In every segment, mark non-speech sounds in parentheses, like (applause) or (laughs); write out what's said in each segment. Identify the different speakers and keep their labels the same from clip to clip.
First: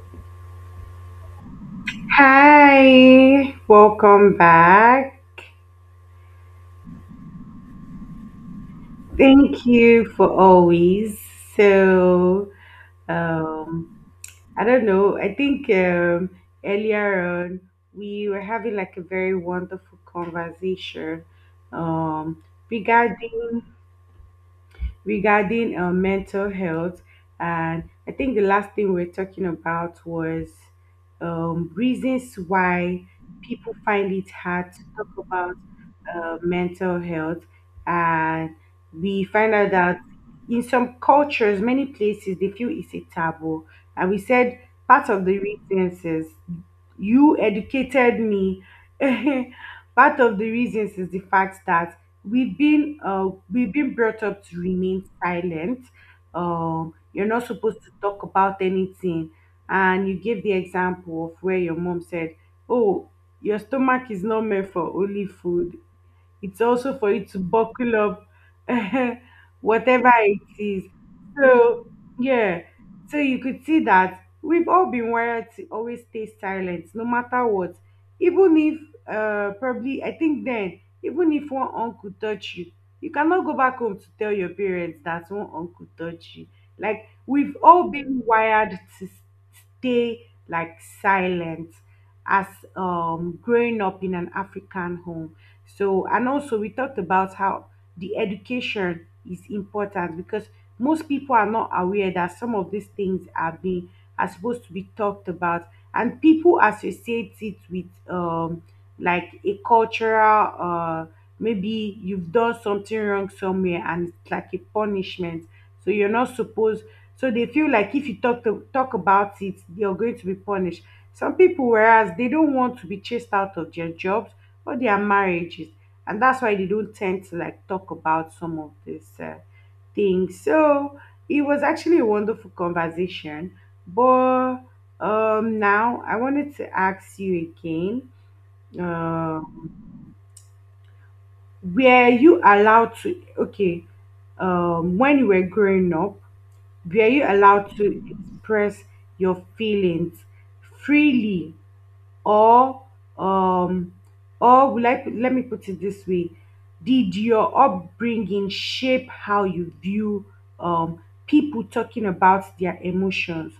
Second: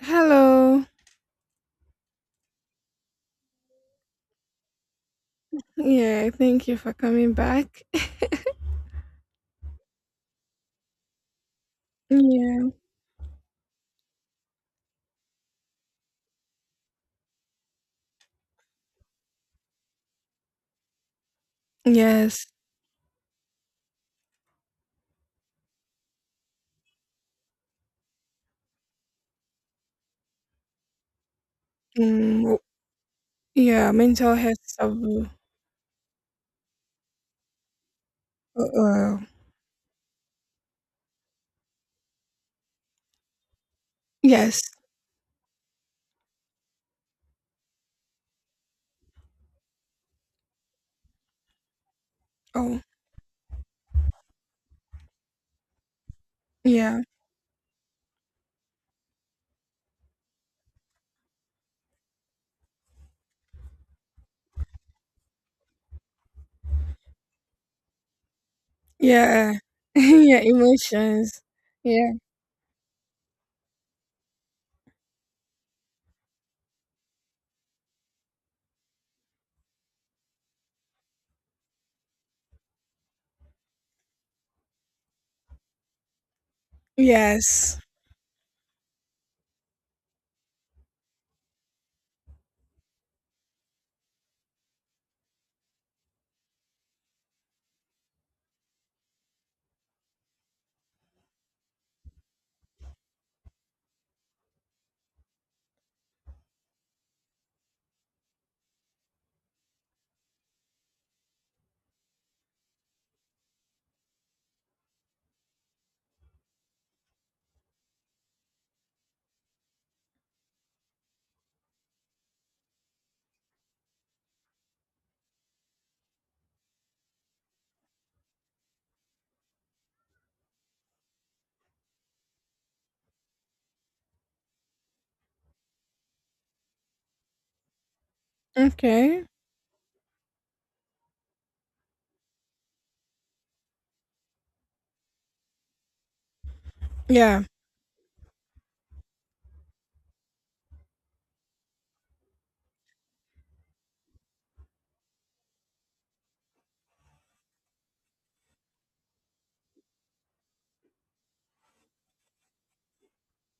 Speaker 1: Hello.
Speaker 2: Hi, welcome back.
Speaker 1: Yeah, thank you for coming back.
Speaker 2: Thank you for always. So,
Speaker 1: Um,
Speaker 2: um, I don't know. I think Earlier on we were having a very wonderful conversation um,
Speaker 1: yes.
Speaker 2: regarding regarding mental health. And I think the last thing we are talking about was reasons
Speaker 1: Mm.
Speaker 2: why people
Speaker 1: Yeah,
Speaker 2: find it
Speaker 1: mental health
Speaker 2: hard to talk
Speaker 1: taboo.
Speaker 2: about mental health. And
Speaker 1: Well,
Speaker 2: we find out that in some cultures, many places, they feel it's a taboo. And we said
Speaker 1: yes.
Speaker 2: part of the reasons is, you educated me, (laughs) part of the reasons is the fact that we've been brought up to remain silent. Um,
Speaker 1: Yeah.
Speaker 2: you're not supposed to talk about anything. And you gave the example of where your mom said, oh, your stomach is not meant for only food, it's also for you to buckle up (laughs)
Speaker 1: Yeah.
Speaker 2: whatever
Speaker 1: Yeah.
Speaker 2: it is.
Speaker 1: Emotions.
Speaker 2: so
Speaker 1: Yeah.
Speaker 2: yeah so you could see that we've all been wired to always stay silent no matter what. Even if probably, I think then, even if one uncle touch you, you cannot go back home to tell your parents that one uncle touch you. Like we've
Speaker 1: Yes.
Speaker 2: all been wired to stay, like, silent as, growing up in an African home. So, and also we talked about how the education is important because most people are not aware that some of these things are being, are supposed to be talked about, and people associate it with like a cultural maybe you've done something wrong somewhere and it's like a punishment. So you're not supposed, so they feel like if you talk about it, you're going to be punished. Some people, whereas they don't want to be chased out of their jobs or their marriages, and that's why they don't tend to like talk about some of these things. So it was actually a wonderful conversation. But now I wanted to ask you again,
Speaker 1: Okay.
Speaker 2: um were you allowed to, okay, when you were growing up, were you allowed to express your feelings freely? Or um or like let me put it this way: did your upbringing shape how you view um people talking about their emotions?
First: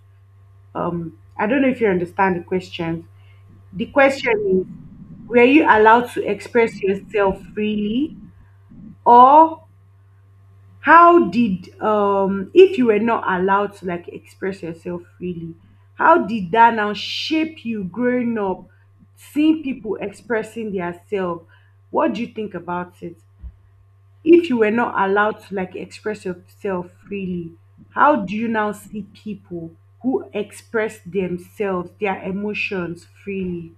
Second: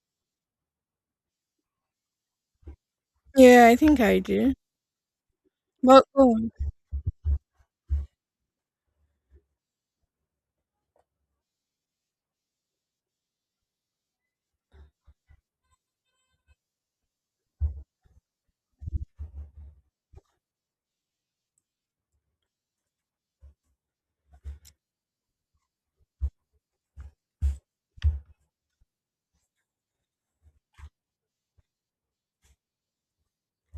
Speaker 2: I don't know if you understand the question.
Speaker 1: Yeah, I
Speaker 2: The
Speaker 1: think I.
Speaker 2: question is, were you allowed to express yourself freely? Or how did if you were not allowed to like express yourself freely, how did that now shape you growing up, seeing people expressing their self? What do you think about it? If you were not allowed to like express yourself freely, how do you now see people who express themselves, their emotions, freely?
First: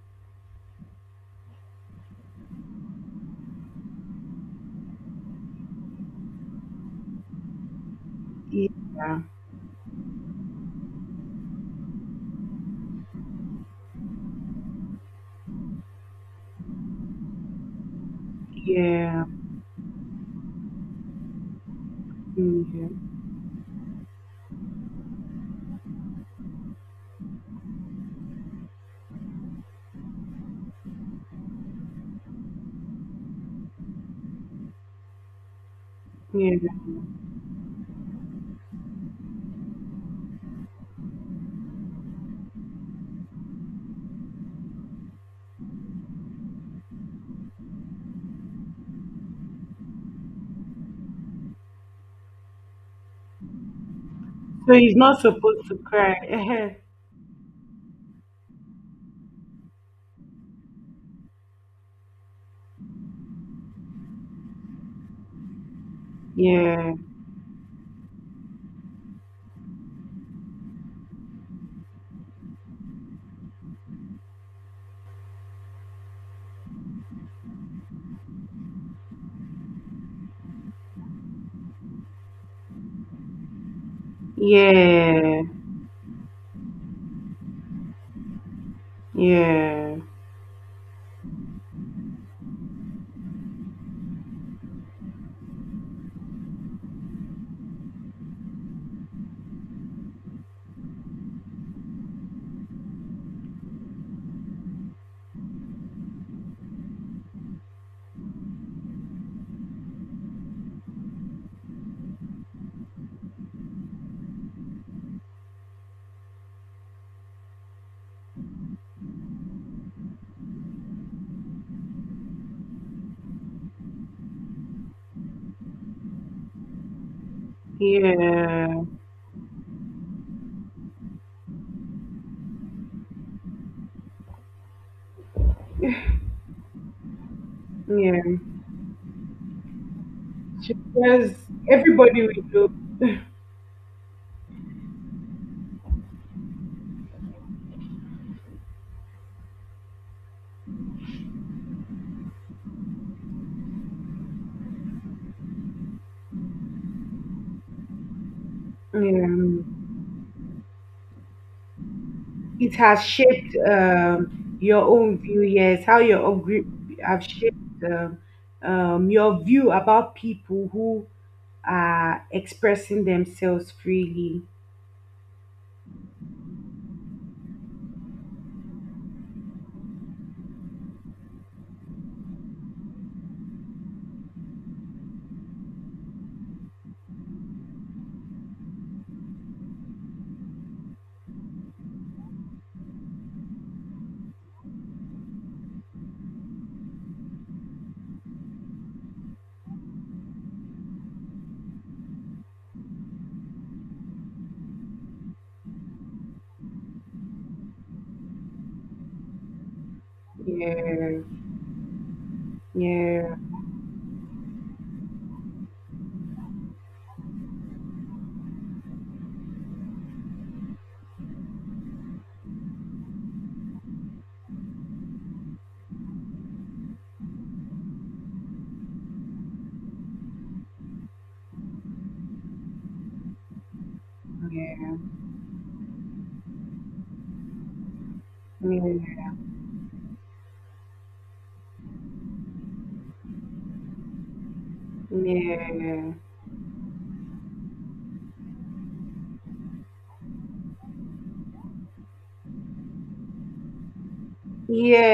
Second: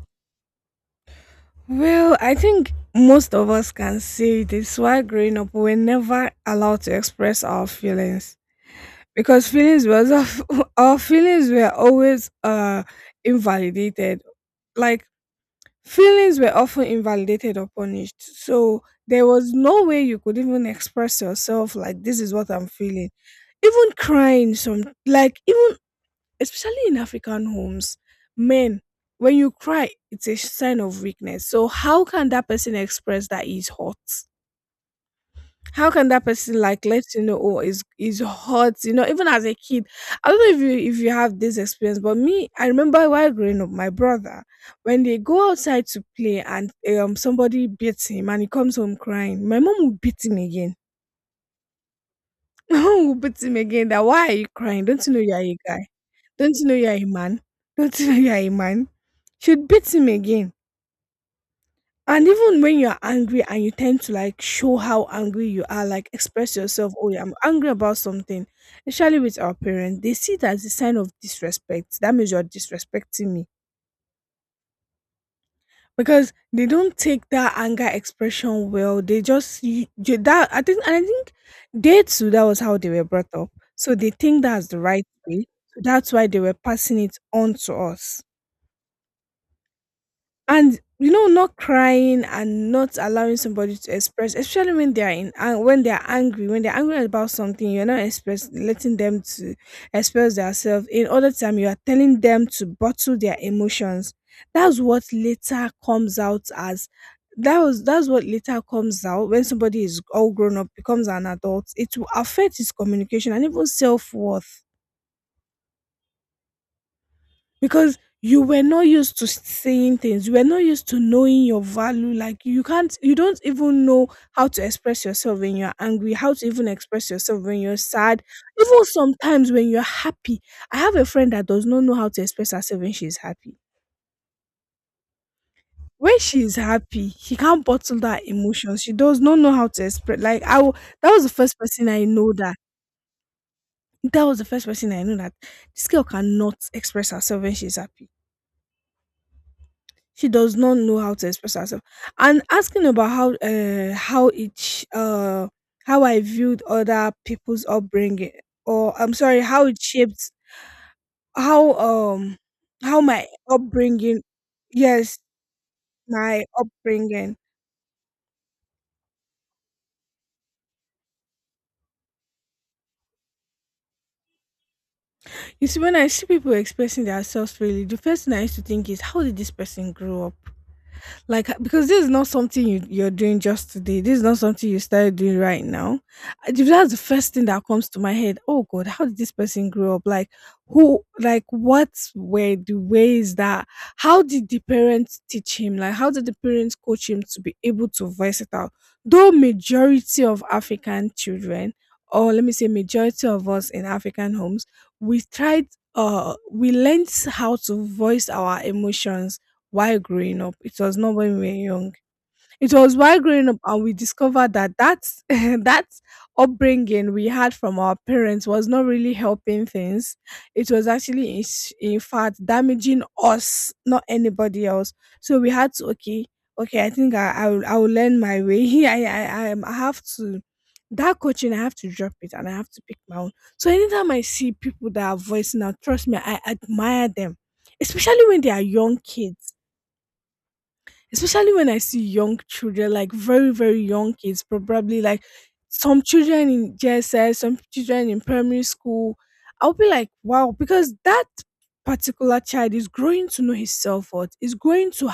Speaker 1: Well, I think most of us can say this while growing up, we're never allowed to express our feelings,
Speaker 2: Yeah,
Speaker 1: because feelings was of (laughs) our feelings were always invalidated, like. Feelings were often invalidated or punished. So
Speaker 2: yeah,
Speaker 1: there was no way you could even express yourself, like, this is what I'm
Speaker 2: yeah,
Speaker 1: feeling. Even crying, some, like, even especially in African homes, men, when you cry, it's a sign of weakness. So how can that person express that he's hurt? How can that person,
Speaker 2: yeah.
Speaker 1: like, let you know, oh, it's hot, even as a kid. I don't know if you have this experience, but me, I remember while growing up, my brother, when they go outside to play, and somebody beats him and he comes home crying, my mom will beat him again. (laughs) My mom will beat him again, that why are you
Speaker 2: So
Speaker 1: crying?
Speaker 2: he's not supposed to cry.
Speaker 1: Don't you know you're a man? Don't you know you're a man? She'd beat him again. And even when you're angry and you tend to, like, show how angry you are, like,
Speaker 2: (laughs) Yeah.
Speaker 1: oh, yeah, I'm angry about something, especially with our parents, they see it as a sign of disrespect. That means you're disrespecting me, because they don't take that anger expression well. They just, that, I think, and I think they too, that was how they were brought up. So they think that
Speaker 2: Yeah,
Speaker 1: that's why they were passing it on to us.
Speaker 2: yeah,
Speaker 1: And, not crying and not allowing somebody to express, especially when they are when they are angry when they're angry about something, you're not express letting them to express themselves. In other time, you are telling them to bottle their emotions. That's what later comes out as, that was, that's what later comes out when somebody is all grown up, becomes an adult. It will affect his communication and even self-worth, because you were not used to saying things, you were not used to knowing your value, like, you don't even know how to express yourself when you're angry, how to even express yourself
Speaker 2: yeah,
Speaker 1: even sometimes when you're happy. I have a friend that does not know how to express herself when she's happy. When she's happy, she can't bottle
Speaker 2: yeah.
Speaker 1: emotions. She does not know how to express, like, that was the
Speaker 2: Because
Speaker 1: first
Speaker 2: everybody we know, (laughs)
Speaker 1: that was the first person I knew that this girl cannot express herself when she's happy. She does not know how to express herself. And asking about how I viewed other people's upbringing, or I'm sorry, how it
Speaker 2: um,
Speaker 1: shaped, how um
Speaker 2: it
Speaker 1: how
Speaker 2: has
Speaker 1: my
Speaker 2: shaped, your own view. Yes, how your own group have
Speaker 1: upbringing.
Speaker 2: shaped, um, your view about people who are expressing themselves freely.
Speaker 1: You see, when I see people expressing themselves freely, the first thing I used to think is, how did this person grow up? Like, because this is not something you're doing just today, this is not something you started doing right now. If that's the first thing that comes to my head, oh, god, how did this person grow up? Like, who, like, what were the ways that, how did the parents teach him, like, how did the parents coach him to be able to voice it out? Though majority of African children, or let me say, majority of us in African homes, we tried we learned how to voice our emotions while growing up. It was not
Speaker 2: Yeah,
Speaker 1: when we were young. It was while
Speaker 2: yeah,
Speaker 1: growing up, and we discovered that that's (laughs) that upbringing we had from our parents was not really helping things. It was actually, in fact, damaging us, not anybody else. So we had to, okay, okay, I think I will learn my way. (laughs) I have to. That coaching, I have to drop it, and I have to pick my own. So anytime I see people
Speaker 2: yeah,
Speaker 1: that are voicing out, trust me, I admire them, especially when they are young
Speaker 2: yeah,
Speaker 1: kids, especially when I see young children, like very, very young kids, probably like some children in JSS, some children in primary school. I'll be like, wow, because that particular child is growing to know his self worth, is growing to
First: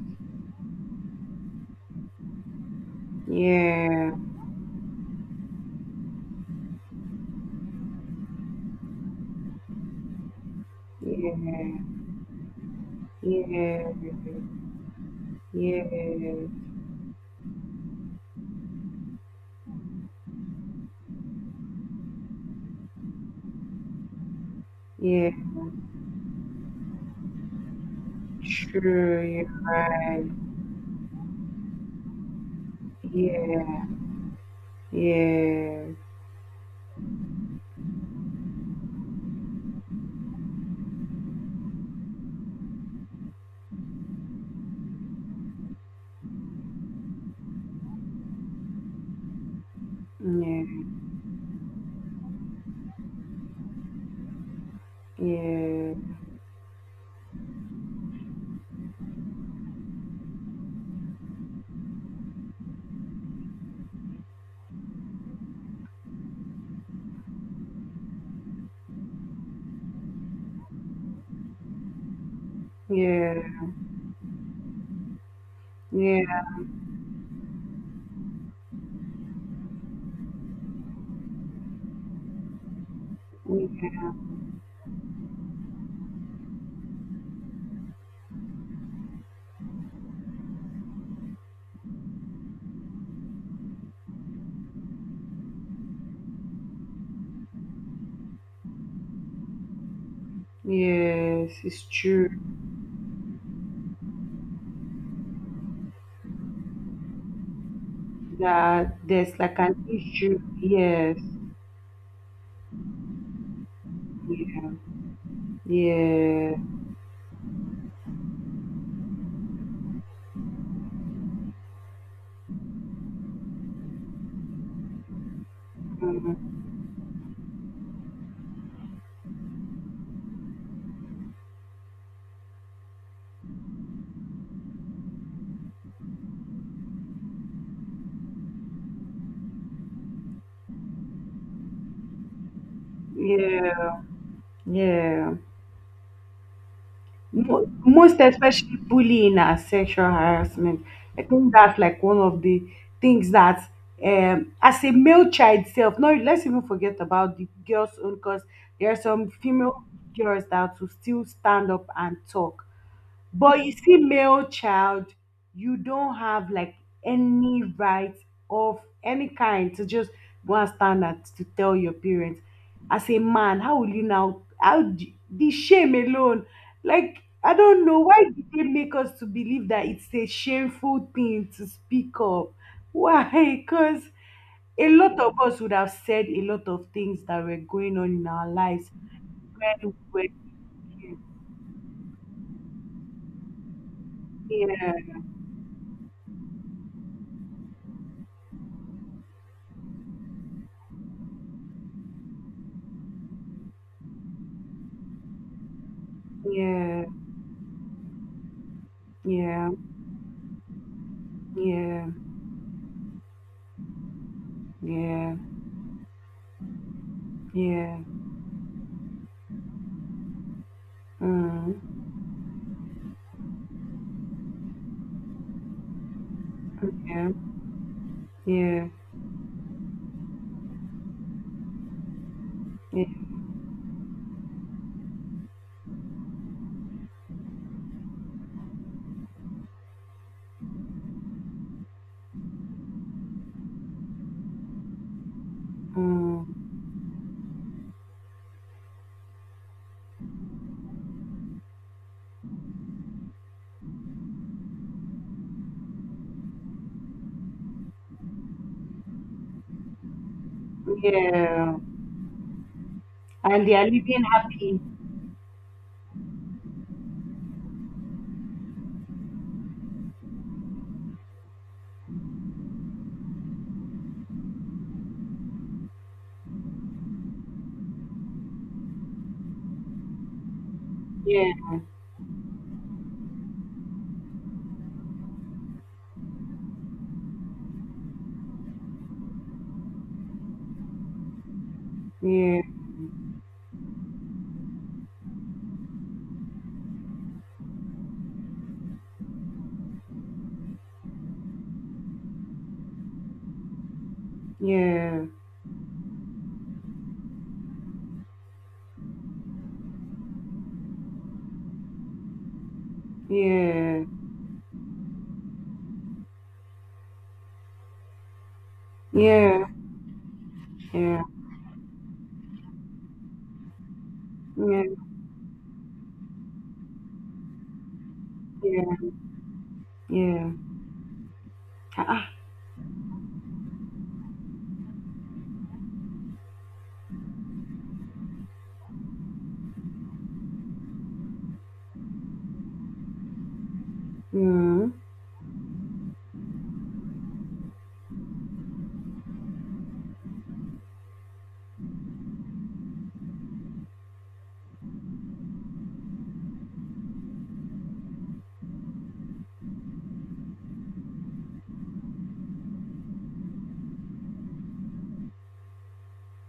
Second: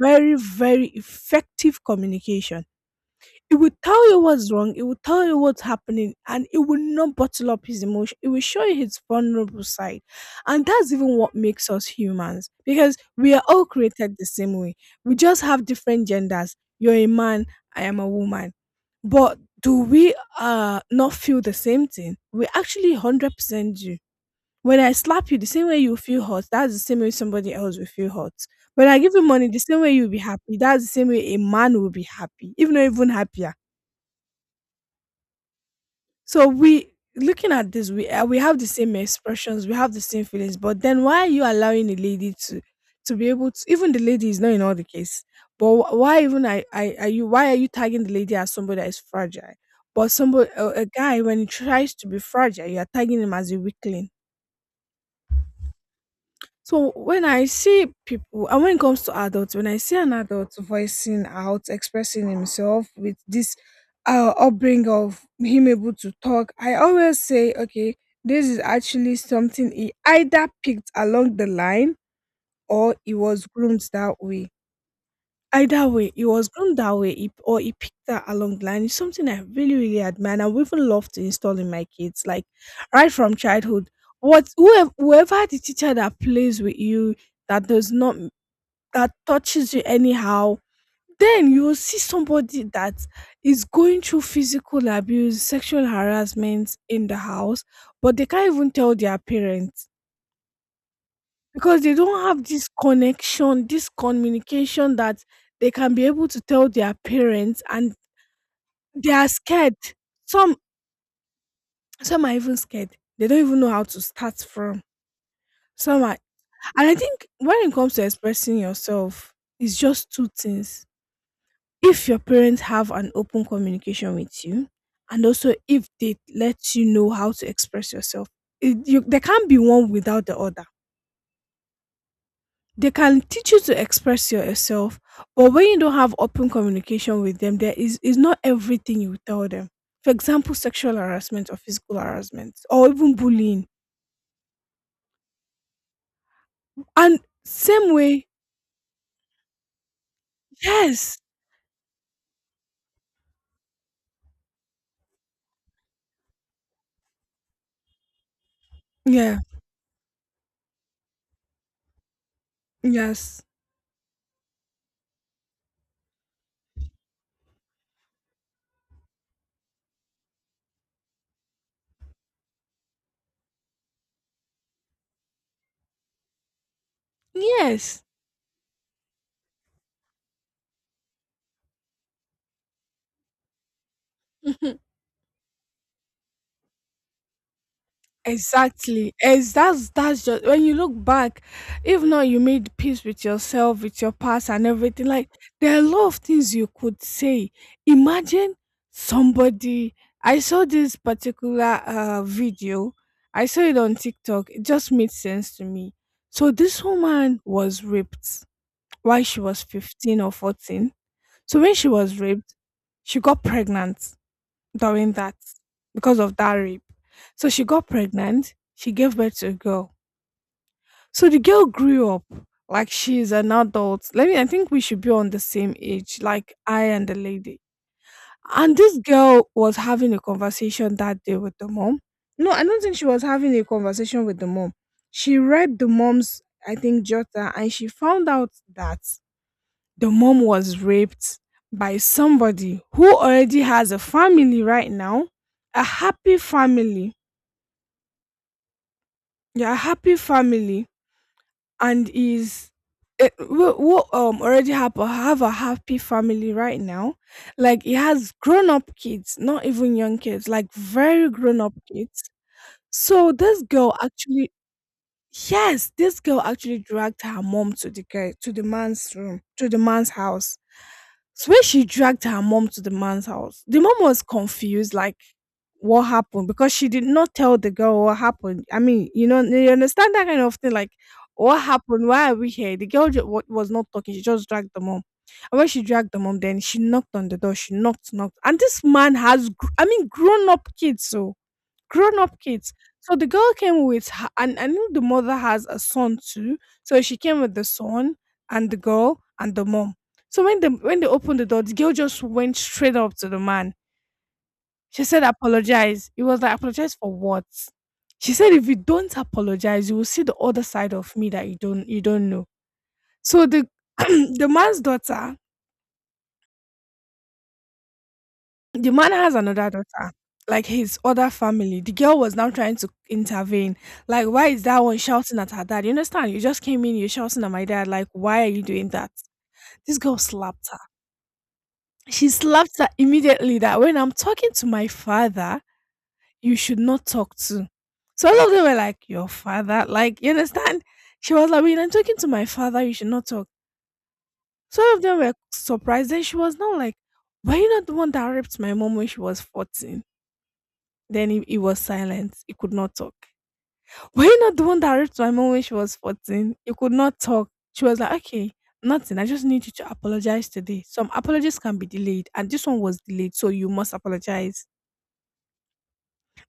Speaker 1: very, very effective communication.
Speaker 2: yeah,
Speaker 1: It will tell
Speaker 2: yeah,
Speaker 1: you what's wrong, it will tell you what's happening, and it will not bottle up his emotion. It will show you his vulnerable side. And that's even what makes
Speaker 2: yeah,
Speaker 1: us humans, because we are all
Speaker 2: yeah, yeah.
Speaker 1: created the same way. We just have
Speaker 2: Yeah,
Speaker 1: different genders. You're a man, I am a woman. But do we not feel the same thing? We actually 100% do. When I
Speaker 2: yeah,
Speaker 1: slap you, the same way you feel hot, that's the same way somebody else will feel hot. When I give you
Speaker 2: true,
Speaker 1: money,
Speaker 2: you're
Speaker 1: the same way you'll be
Speaker 2: right.
Speaker 1: happy, that's the same way a man will be happy, even though, even happy.
Speaker 2: Yeah, yeah, yeah,
Speaker 1: So, we looking at this, we have the same expressions, we have the same feelings, but then, why are you allowing the lady to be able to? Even the lady is not in all the case, but why even, I are you? Why are you tagging the lady as somebody that is fragile? But somebody, a guy, when he tries to be fragile, you are tagging him as a weakling.
Speaker 2: yeah,
Speaker 1: So when I see people, and when it comes to adults, when I see an adult voicing out, expressing himself with this upbringing of him able to talk, I always say, okay, this is actually something he either picked along the line or he
Speaker 2: yeah,
Speaker 1: was groomed that way. Either way, he
Speaker 2: yeah,
Speaker 1: was groomed that way, or he picked that along the line. It's something I really, really admire, and I would even love to install in my kids, like, right from childhood.
Speaker 2: yeah.
Speaker 1: Whoever the teacher that plays with you, that does not that touches you anyhow, then you will see somebody that is going through physical abuse, sexual harassment in the house, but they can't even tell their parents,
Speaker 2: Yes,
Speaker 1: because
Speaker 2: it's
Speaker 1: they don't
Speaker 2: true,
Speaker 1: have this connection, this communication that they can be able to tell their parents, and
Speaker 2: that
Speaker 1: they are
Speaker 2: there's like
Speaker 1: scared.
Speaker 2: an issue.
Speaker 1: Some
Speaker 2: Yes,
Speaker 1: some are even scared. They don't even know how to start
Speaker 2: yeah,
Speaker 1: from. Some are,
Speaker 2: yeah,
Speaker 1: and I think when it comes to expressing yourself, it's just two things. If your parents have an open communication with you, and also if
Speaker 2: mm,
Speaker 1: lets you know how to express yourself. There can't be one without the other. They can teach you to express yourself, but when you don't have open communication with them, there is not everything you tell them. For example, sexual harassment or physical harassment or even bullying.
Speaker 2: yeah, yeah.
Speaker 1: And same
Speaker 2: Most
Speaker 1: way.
Speaker 2: especially bullying and sexual harassment.
Speaker 1: Yes,
Speaker 2: I think that's like one of the things that, as a male child self, no, let's even forget about the girls' own, because there are some
Speaker 1: yeah,
Speaker 2: female girls that will still stand up and talk.
Speaker 1: yes,
Speaker 2: But you see, male child, you don't have like any right of any kind to just go and stand and to tell your parents. As a man, how will you now? How the shame alone? Like, I
Speaker 1: yeah.
Speaker 2: don't know why did they make us to believe that it's a shameful thing to speak up. Why? (laughs) Because
Speaker 1: (laughs)
Speaker 2: a lot of us would have said a lot of things that were going on in our lives
Speaker 1: Exactly. As that's
Speaker 2: when we
Speaker 1: that's just
Speaker 2: were
Speaker 1: when you look
Speaker 2: kids.
Speaker 1: back, if not you made peace with yourself, with your past and
Speaker 2: Yeah,
Speaker 1: everything, like, there are a lot of things you could say. Imagine somebody. I saw this particular video, I saw it on TikTok, it just made sense to me. So this
Speaker 2: yeah,
Speaker 1: woman was raped while she was
Speaker 2: yeah.
Speaker 1: 15 or 14. So when she
Speaker 2: Yeah,
Speaker 1: was raped, she got pregnant during that,
Speaker 2: yeah,
Speaker 1: because of that rape. So she got
Speaker 2: yeah,
Speaker 1: pregnant, she gave birth to a girl. So the girl
Speaker 2: mm,
Speaker 1: grew up, like she's an adult. Let me, I think we should be on the same age, like I and the
Speaker 2: yeah,
Speaker 1: lady. And
Speaker 2: yeah,
Speaker 1: this girl was having a conversation that day with the mom. No, I don't think
Speaker 2: yeah,
Speaker 1: she was having a conversation with the mom. She read the mom's, I think, jotter, and she found out that the mom was raped by somebody who already has a family right now, a happy
Speaker 2: mm,
Speaker 1: family. Yeah, a happy family, and is it, we already have a happy family right now, like he has grown up kids, not even young kids, like very grown up
Speaker 2: yeah.
Speaker 1: kids. So this
Speaker 2: And they are living happy.
Speaker 1: Yes, this girl actually dragged her mom to the guy, to the man's room, to the man's house. So when she dragged her mom to the man's house, the mom was confused, like, what happened, because she did not tell the girl what happened. I mean, you understand that kind of thing. Like,
Speaker 2: Yeah,
Speaker 1: what happened? Why are we here? The girl just, was not talking. She just dragged the mom. And when she dragged the mom, then she knocked on the door. She knocked, knocked. And this man has, I mean, grown up kids. So, grown up.
Speaker 2: yeah,
Speaker 1: So the girl came with her, and I know the mother has a son too. So she came with the son and the girl and the mom. So when the when they opened the door, the girl just went straight up to the man. She
Speaker 2: yeah,
Speaker 1: said, "Apologize." He was like, "Apologize for what?" She said, "If you don't apologize, you will see the other side of me that you don't know." So the (clears throat)
Speaker 2: yeah,
Speaker 1: the man's daughter, the man has a
Speaker 2: yeah,
Speaker 1: daughter, like his
Speaker 2: yeah,
Speaker 1: other family. The girl was now trying to intervene. Like, why is that
Speaker 2: yeah,
Speaker 1: one shouting at her dad? You understand? You just came in, you're shouting at my dad. Like, why are you doing?
Speaker 2: yeah,
Speaker 1: This girl sl-
Speaker 2: yeah.
Speaker 1: he
Speaker 2: Ah,
Speaker 1: slapped her immediately. That when I'm talking to my father, you should not talk to. So all of them were like, "Your father?" Like, you understand? She was like, "When I'm talking to my father, you should not talk." So,
Speaker 2: mm.
Speaker 1: some of them were surprised. Then she was now like, "Were you not the one that raped my mom when she was f-" Then he was silent. He could not talk. Were you not the one that raped my mom when she was 14? He could not talk. She was like, "Okay, nothing. I just need you to apologize today. Some apologies can be delayed, and this one was delayed, so you must apologize."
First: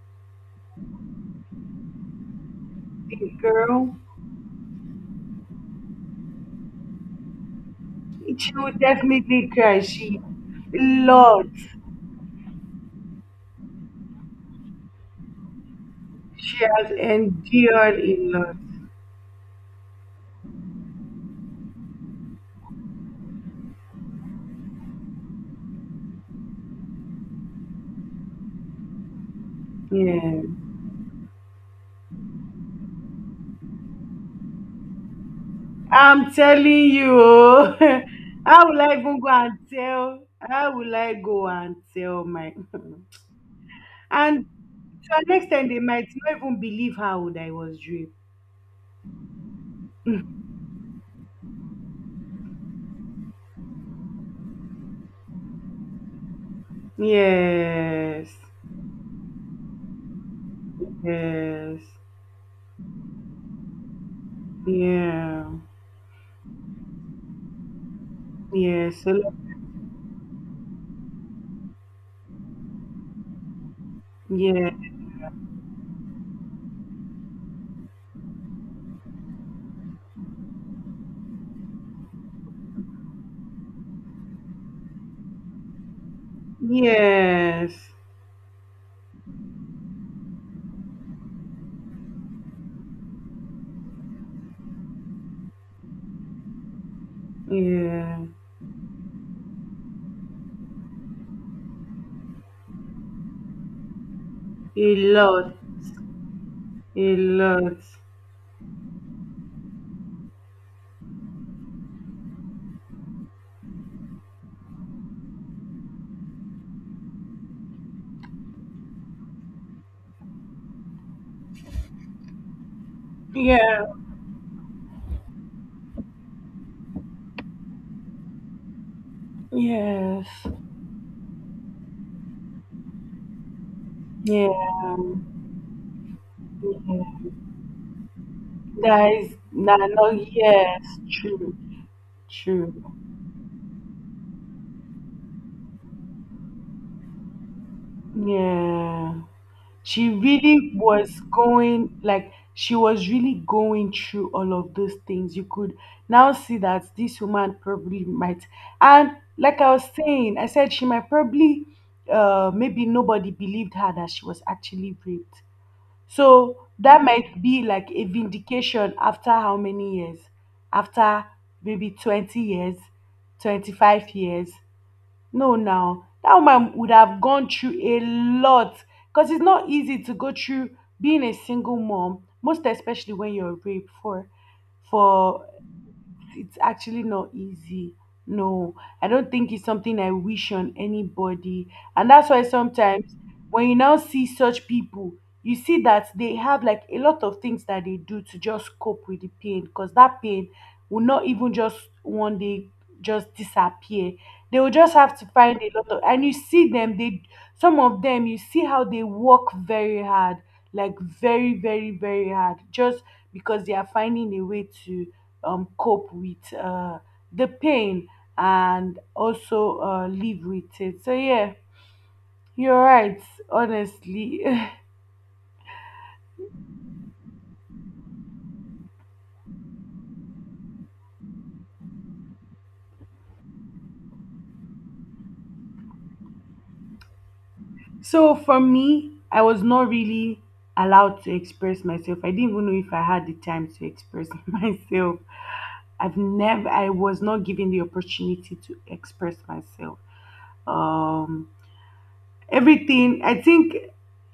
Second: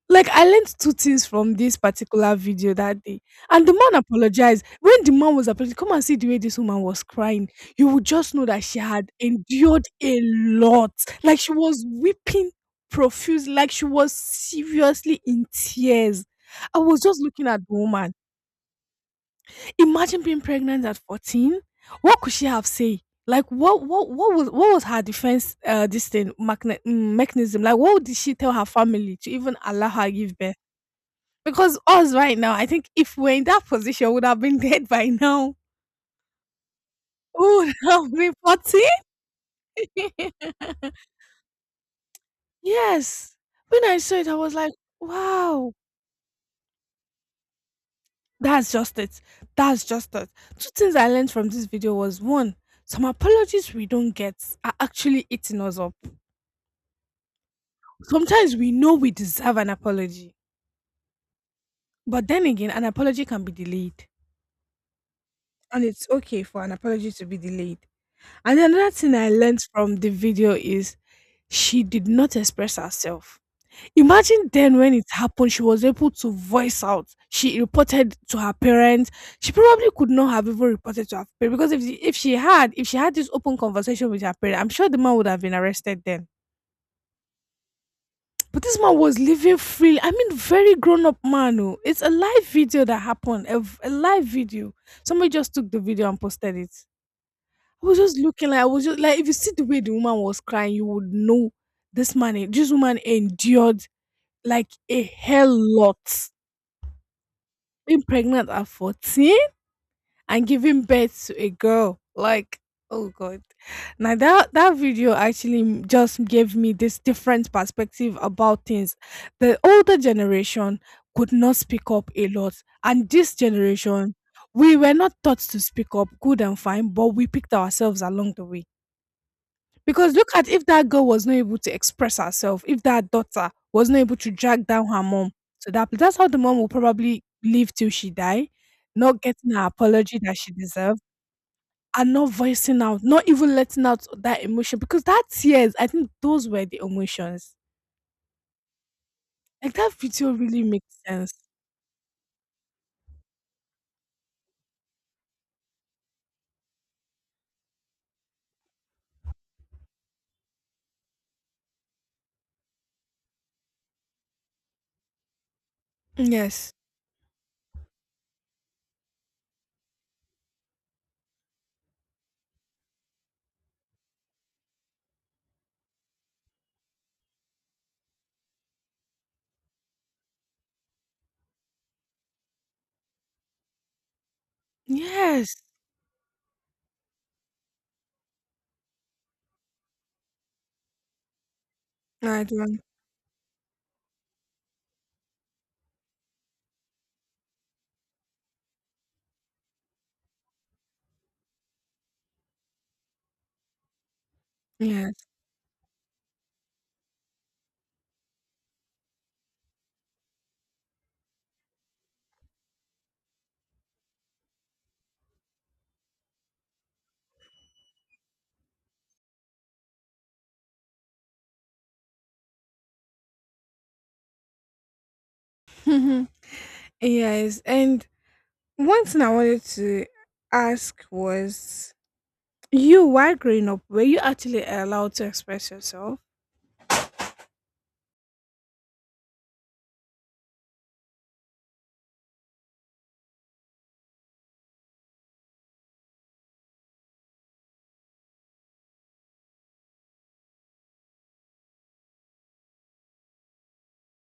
Speaker 1: Like I learned two things from this particular video that day.
Speaker 2: Big
Speaker 1: And the
Speaker 2: girl,
Speaker 1: man apologized. When the man was apologizing, come and see the way this woman was crying. You would just know
Speaker 2: she
Speaker 1: that
Speaker 2: will
Speaker 1: she
Speaker 2: definitely cry.
Speaker 1: endured a
Speaker 2: She,
Speaker 1: lot.
Speaker 2: lot.
Speaker 1: She was weeping profusely, like she was seriously in tears.
Speaker 2: She has
Speaker 1: Looking at,
Speaker 2: endured a lot.
Speaker 1: imagine being pregnant at 14. What could she have say? Like what was her defense, this thing mechanism? Like what did she tell her family to even allow her?
Speaker 2: Yeah.
Speaker 1: Because us right now, I think if we're in that position, we would have been (laughs) dead by now.
Speaker 2: I'm telling you, oh,
Speaker 1: (laughs)
Speaker 2: (laughs)
Speaker 1: We-
Speaker 2: how will I even go and tell? How will I go and tell my?
Speaker 1: yes. When I
Speaker 2: (laughs)
Speaker 1: saw it, I
Speaker 2: And
Speaker 1: was like,
Speaker 2: to an
Speaker 1: wow,
Speaker 2: extent, they might not even believe how old I was raped.
Speaker 1: that's just it. That's just it.
Speaker 2: (laughs)
Speaker 1: Two things I learned from this video was, one, some apologies we don't get, actually eating us up.
Speaker 2: Yes,
Speaker 1: Sometimes we know we deserve an apology,
Speaker 2: yes,
Speaker 1: but then again, an apology can be delayed,
Speaker 2: yeah,
Speaker 1: and it's okay for an apology to be delayed. And then another
Speaker 2: yes, a
Speaker 1: thing I
Speaker 2: lot,
Speaker 1: learned from the video is she did not express herself. Imagine
Speaker 2: yeah,
Speaker 1: then when it happened, she was able to voice out. She reported to her parents. She probably could not have even reported to her parents because if she had this open conversation with her parents, I'm sure the man would have been arrested then.
Speaker 2: yes,
Speaker 1: But this man was living freely. I mean, very grown up man. Oh. It's a live video that happened. A live video. Somebody just took the video and posted it. I was just
Speaker 2: yeah,
Speaker 1: looking, like, I was just like, if you see the way the woman was crying, you would know this man. This woman endured like,
Speaker 2: a
Speaker 1: hell
Speaker 2: lot,
Speaker 1: lot.
Speaker 2: a lot,
Speaker 1: Being pregnant at 14, and giving birth to a girl. Like, oh God. Now that that video actually just gave me this different perspective about things. The older generation could not speak up a lot, and this
Speaker 2: yeah,
Speaker 1: generation, we were not taught to pick up good and fine, but we picked ourselves along the way. Because look
Speaker 2: yes,
Speaker 1: at, if that girl was not able to express herself, if that daughter was not able to drag down
Speaker 2: yeah.
Speaker 1: her mom to that place, that's how the mom will probably live till she die,
Speaker 2: That is,
Speaker 1: getting her
Speaker 2: that no,
Speaker 1: apology.
Speaker 2: yes, true,
Speaker 1: And not voicing
Speaker 2: true.
Speaker 1: out, not even letting out that emotion, because that tears, I think those were the emotions.
Speaker 2: Yeah.
Speaker 1: Like that.
Speaker 2: She really was going, like, she was really going through all of those things. You could now see that this woman probably might. And like I was saying, I said she might probably, maybe nobody believed her that she was actually raped. So that might be like a vindication after how many years? After maybe 20 years, 25 years. No, now that woman would have gone through a lot because it's not easy to go through being a single mom, most especially when you're raped for it's actually not easy. No, I don't think it's something I wish on anybody. And that's why sometimes when you now see such people, you see that they have like a lot of things that they do to just cope with the pain, because that pain will not even just one day just disappear. They will just have to find a lot of, and you see them, they, some of them, you see how they work very hard, like very, very, very hard, just because they are finding a way to cope with the pain, and also live with it. So, yeah, you're right, honestly.
Speaker 1: Mhm. (laughs) Yes, and one thing I wanted to ask was, you, while growing up, were you actually allowed to express yourself?
Speaker 2: (laughs) So, for me, I was not really allowed to express myself. I didn't even know if I had the time to express (laughs) myself. I was not given the opportunity to express myself. Um, Everything, I think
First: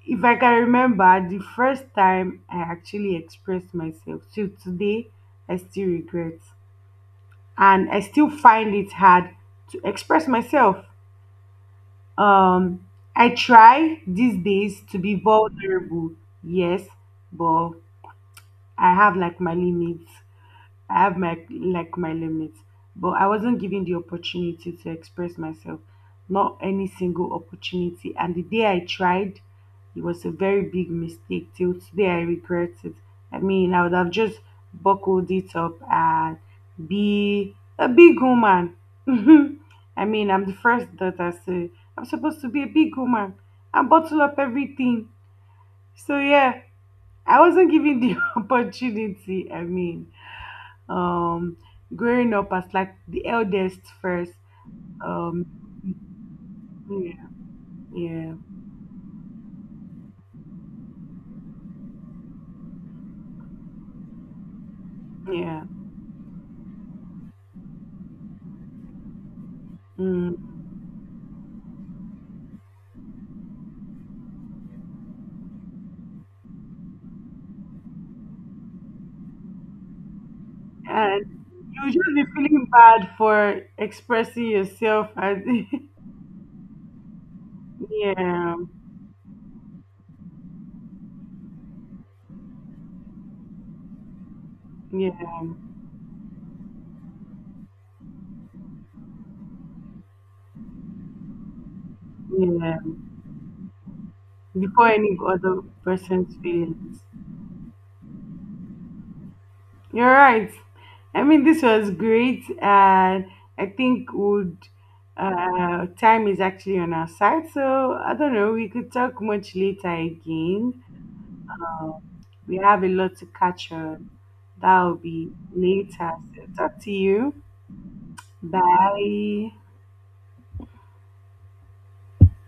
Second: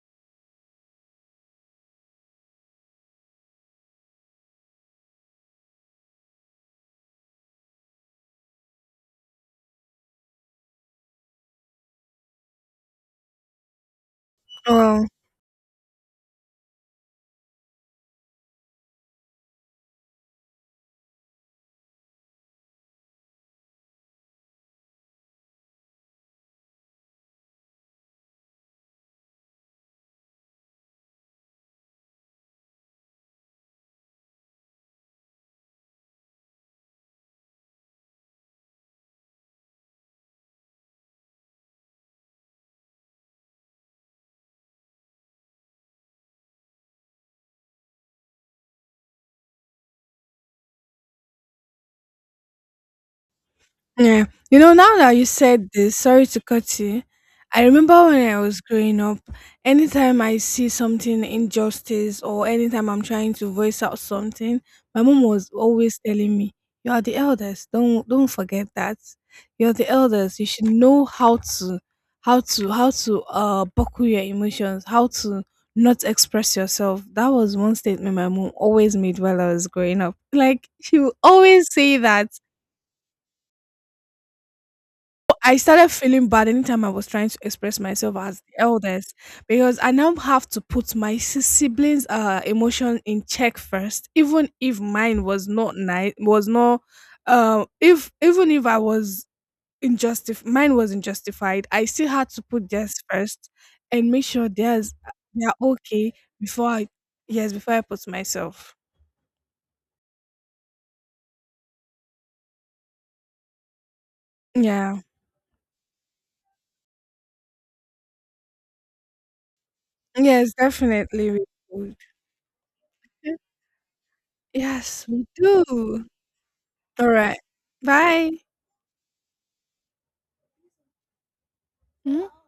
Speaker 2: if I can remember the first time I actually expressed myself, till today, I still regret. And I still find it hard to express myself. Um, I try these days to be vulnerable, yes, but I have like my limits. I have my like my limits, but I wasn't given the opportunity to express myself, not any single opportunity. And the day I tried, it was a very big mistake. Till today, I regret it. I mean, I would have just buckled it up and be a big woman. (laughs) I mean, I'm the first daughter, so I'm supposed to be a big woman and bottle up everything. So yeah, I wasn't given the (laughs) opportunity. I mean, um growing up as like the eldest
Speaker 1: Yeah.
Speaker 2: first,
Speaker 1: You know, now that you
Speaker 2: um
Speaker 1: said this, sorry to cut you.
Speaker 2: yeah,
Speaker 1: I remember when
Speaker 2: yeah,
Speaker 1: I was growing up, anytime I see something injustice or anytime I'm trying to voice out something, my mom was
Speaker 2: yeah,
Speaker 1: always telling me, "You are the eldest. Don't forget that. You're the eldest. You
Speaker 2: mm.
Speaker 1: should know how to buckle your emotions, how to not express yourself." That was one statement my mom always made while I was growing up. Like she would
Speaker 2: And
Speaker 1: always
Speaker 2: you
Speaker 1: say
Speaker 2: just be
Speaker 1: that
Speaker 2: feeling bad for expressing yourself as
Speaker 1: I started feeling bad anytime I was trying to express
Speaker 2: (laughs)
Speaker 1: myself to the
Speaker 2: yeah,
Speaker 1: elders, because I now have to put my siblings' emotion in check first, even if
Speaker 2: yeah,
Speaker 1: mine was not nice, was not, if even if I was mine was injustified. I still had to put
Speaker 2: yeah,
Speaker 1: first and make sure
Speaker 2: before
Speaker 1: theirs
Speaker 2: any
Speaker 1: are
Speaker 2: other
Speaker 1: okay
Speaker 2: person's
Speaker 1: before I,
Speaker 2: feelings.
Speaker 1: yes, before I put myself.
Speaker 2: You're right. I mean, this was great, and I think would,
Speaker 1: Yeah,
Speaker 2: time is actually on our side, so I don't know, we could talk much later
Speaker 1: yes,
Speaker 2: again.
Speaker 1: definitely.
Speaker 2: We have a lot to catch on. That'll
Speaker 1: Yes, we
Speaker 2: be
Speaker 1: do.
Speaker 2: later. So talk to
Speaker 1: All
Speaker 2: you.
Speaker 1: right, bye.
Speaker 2: Bye.
Speaker 1: Mhm.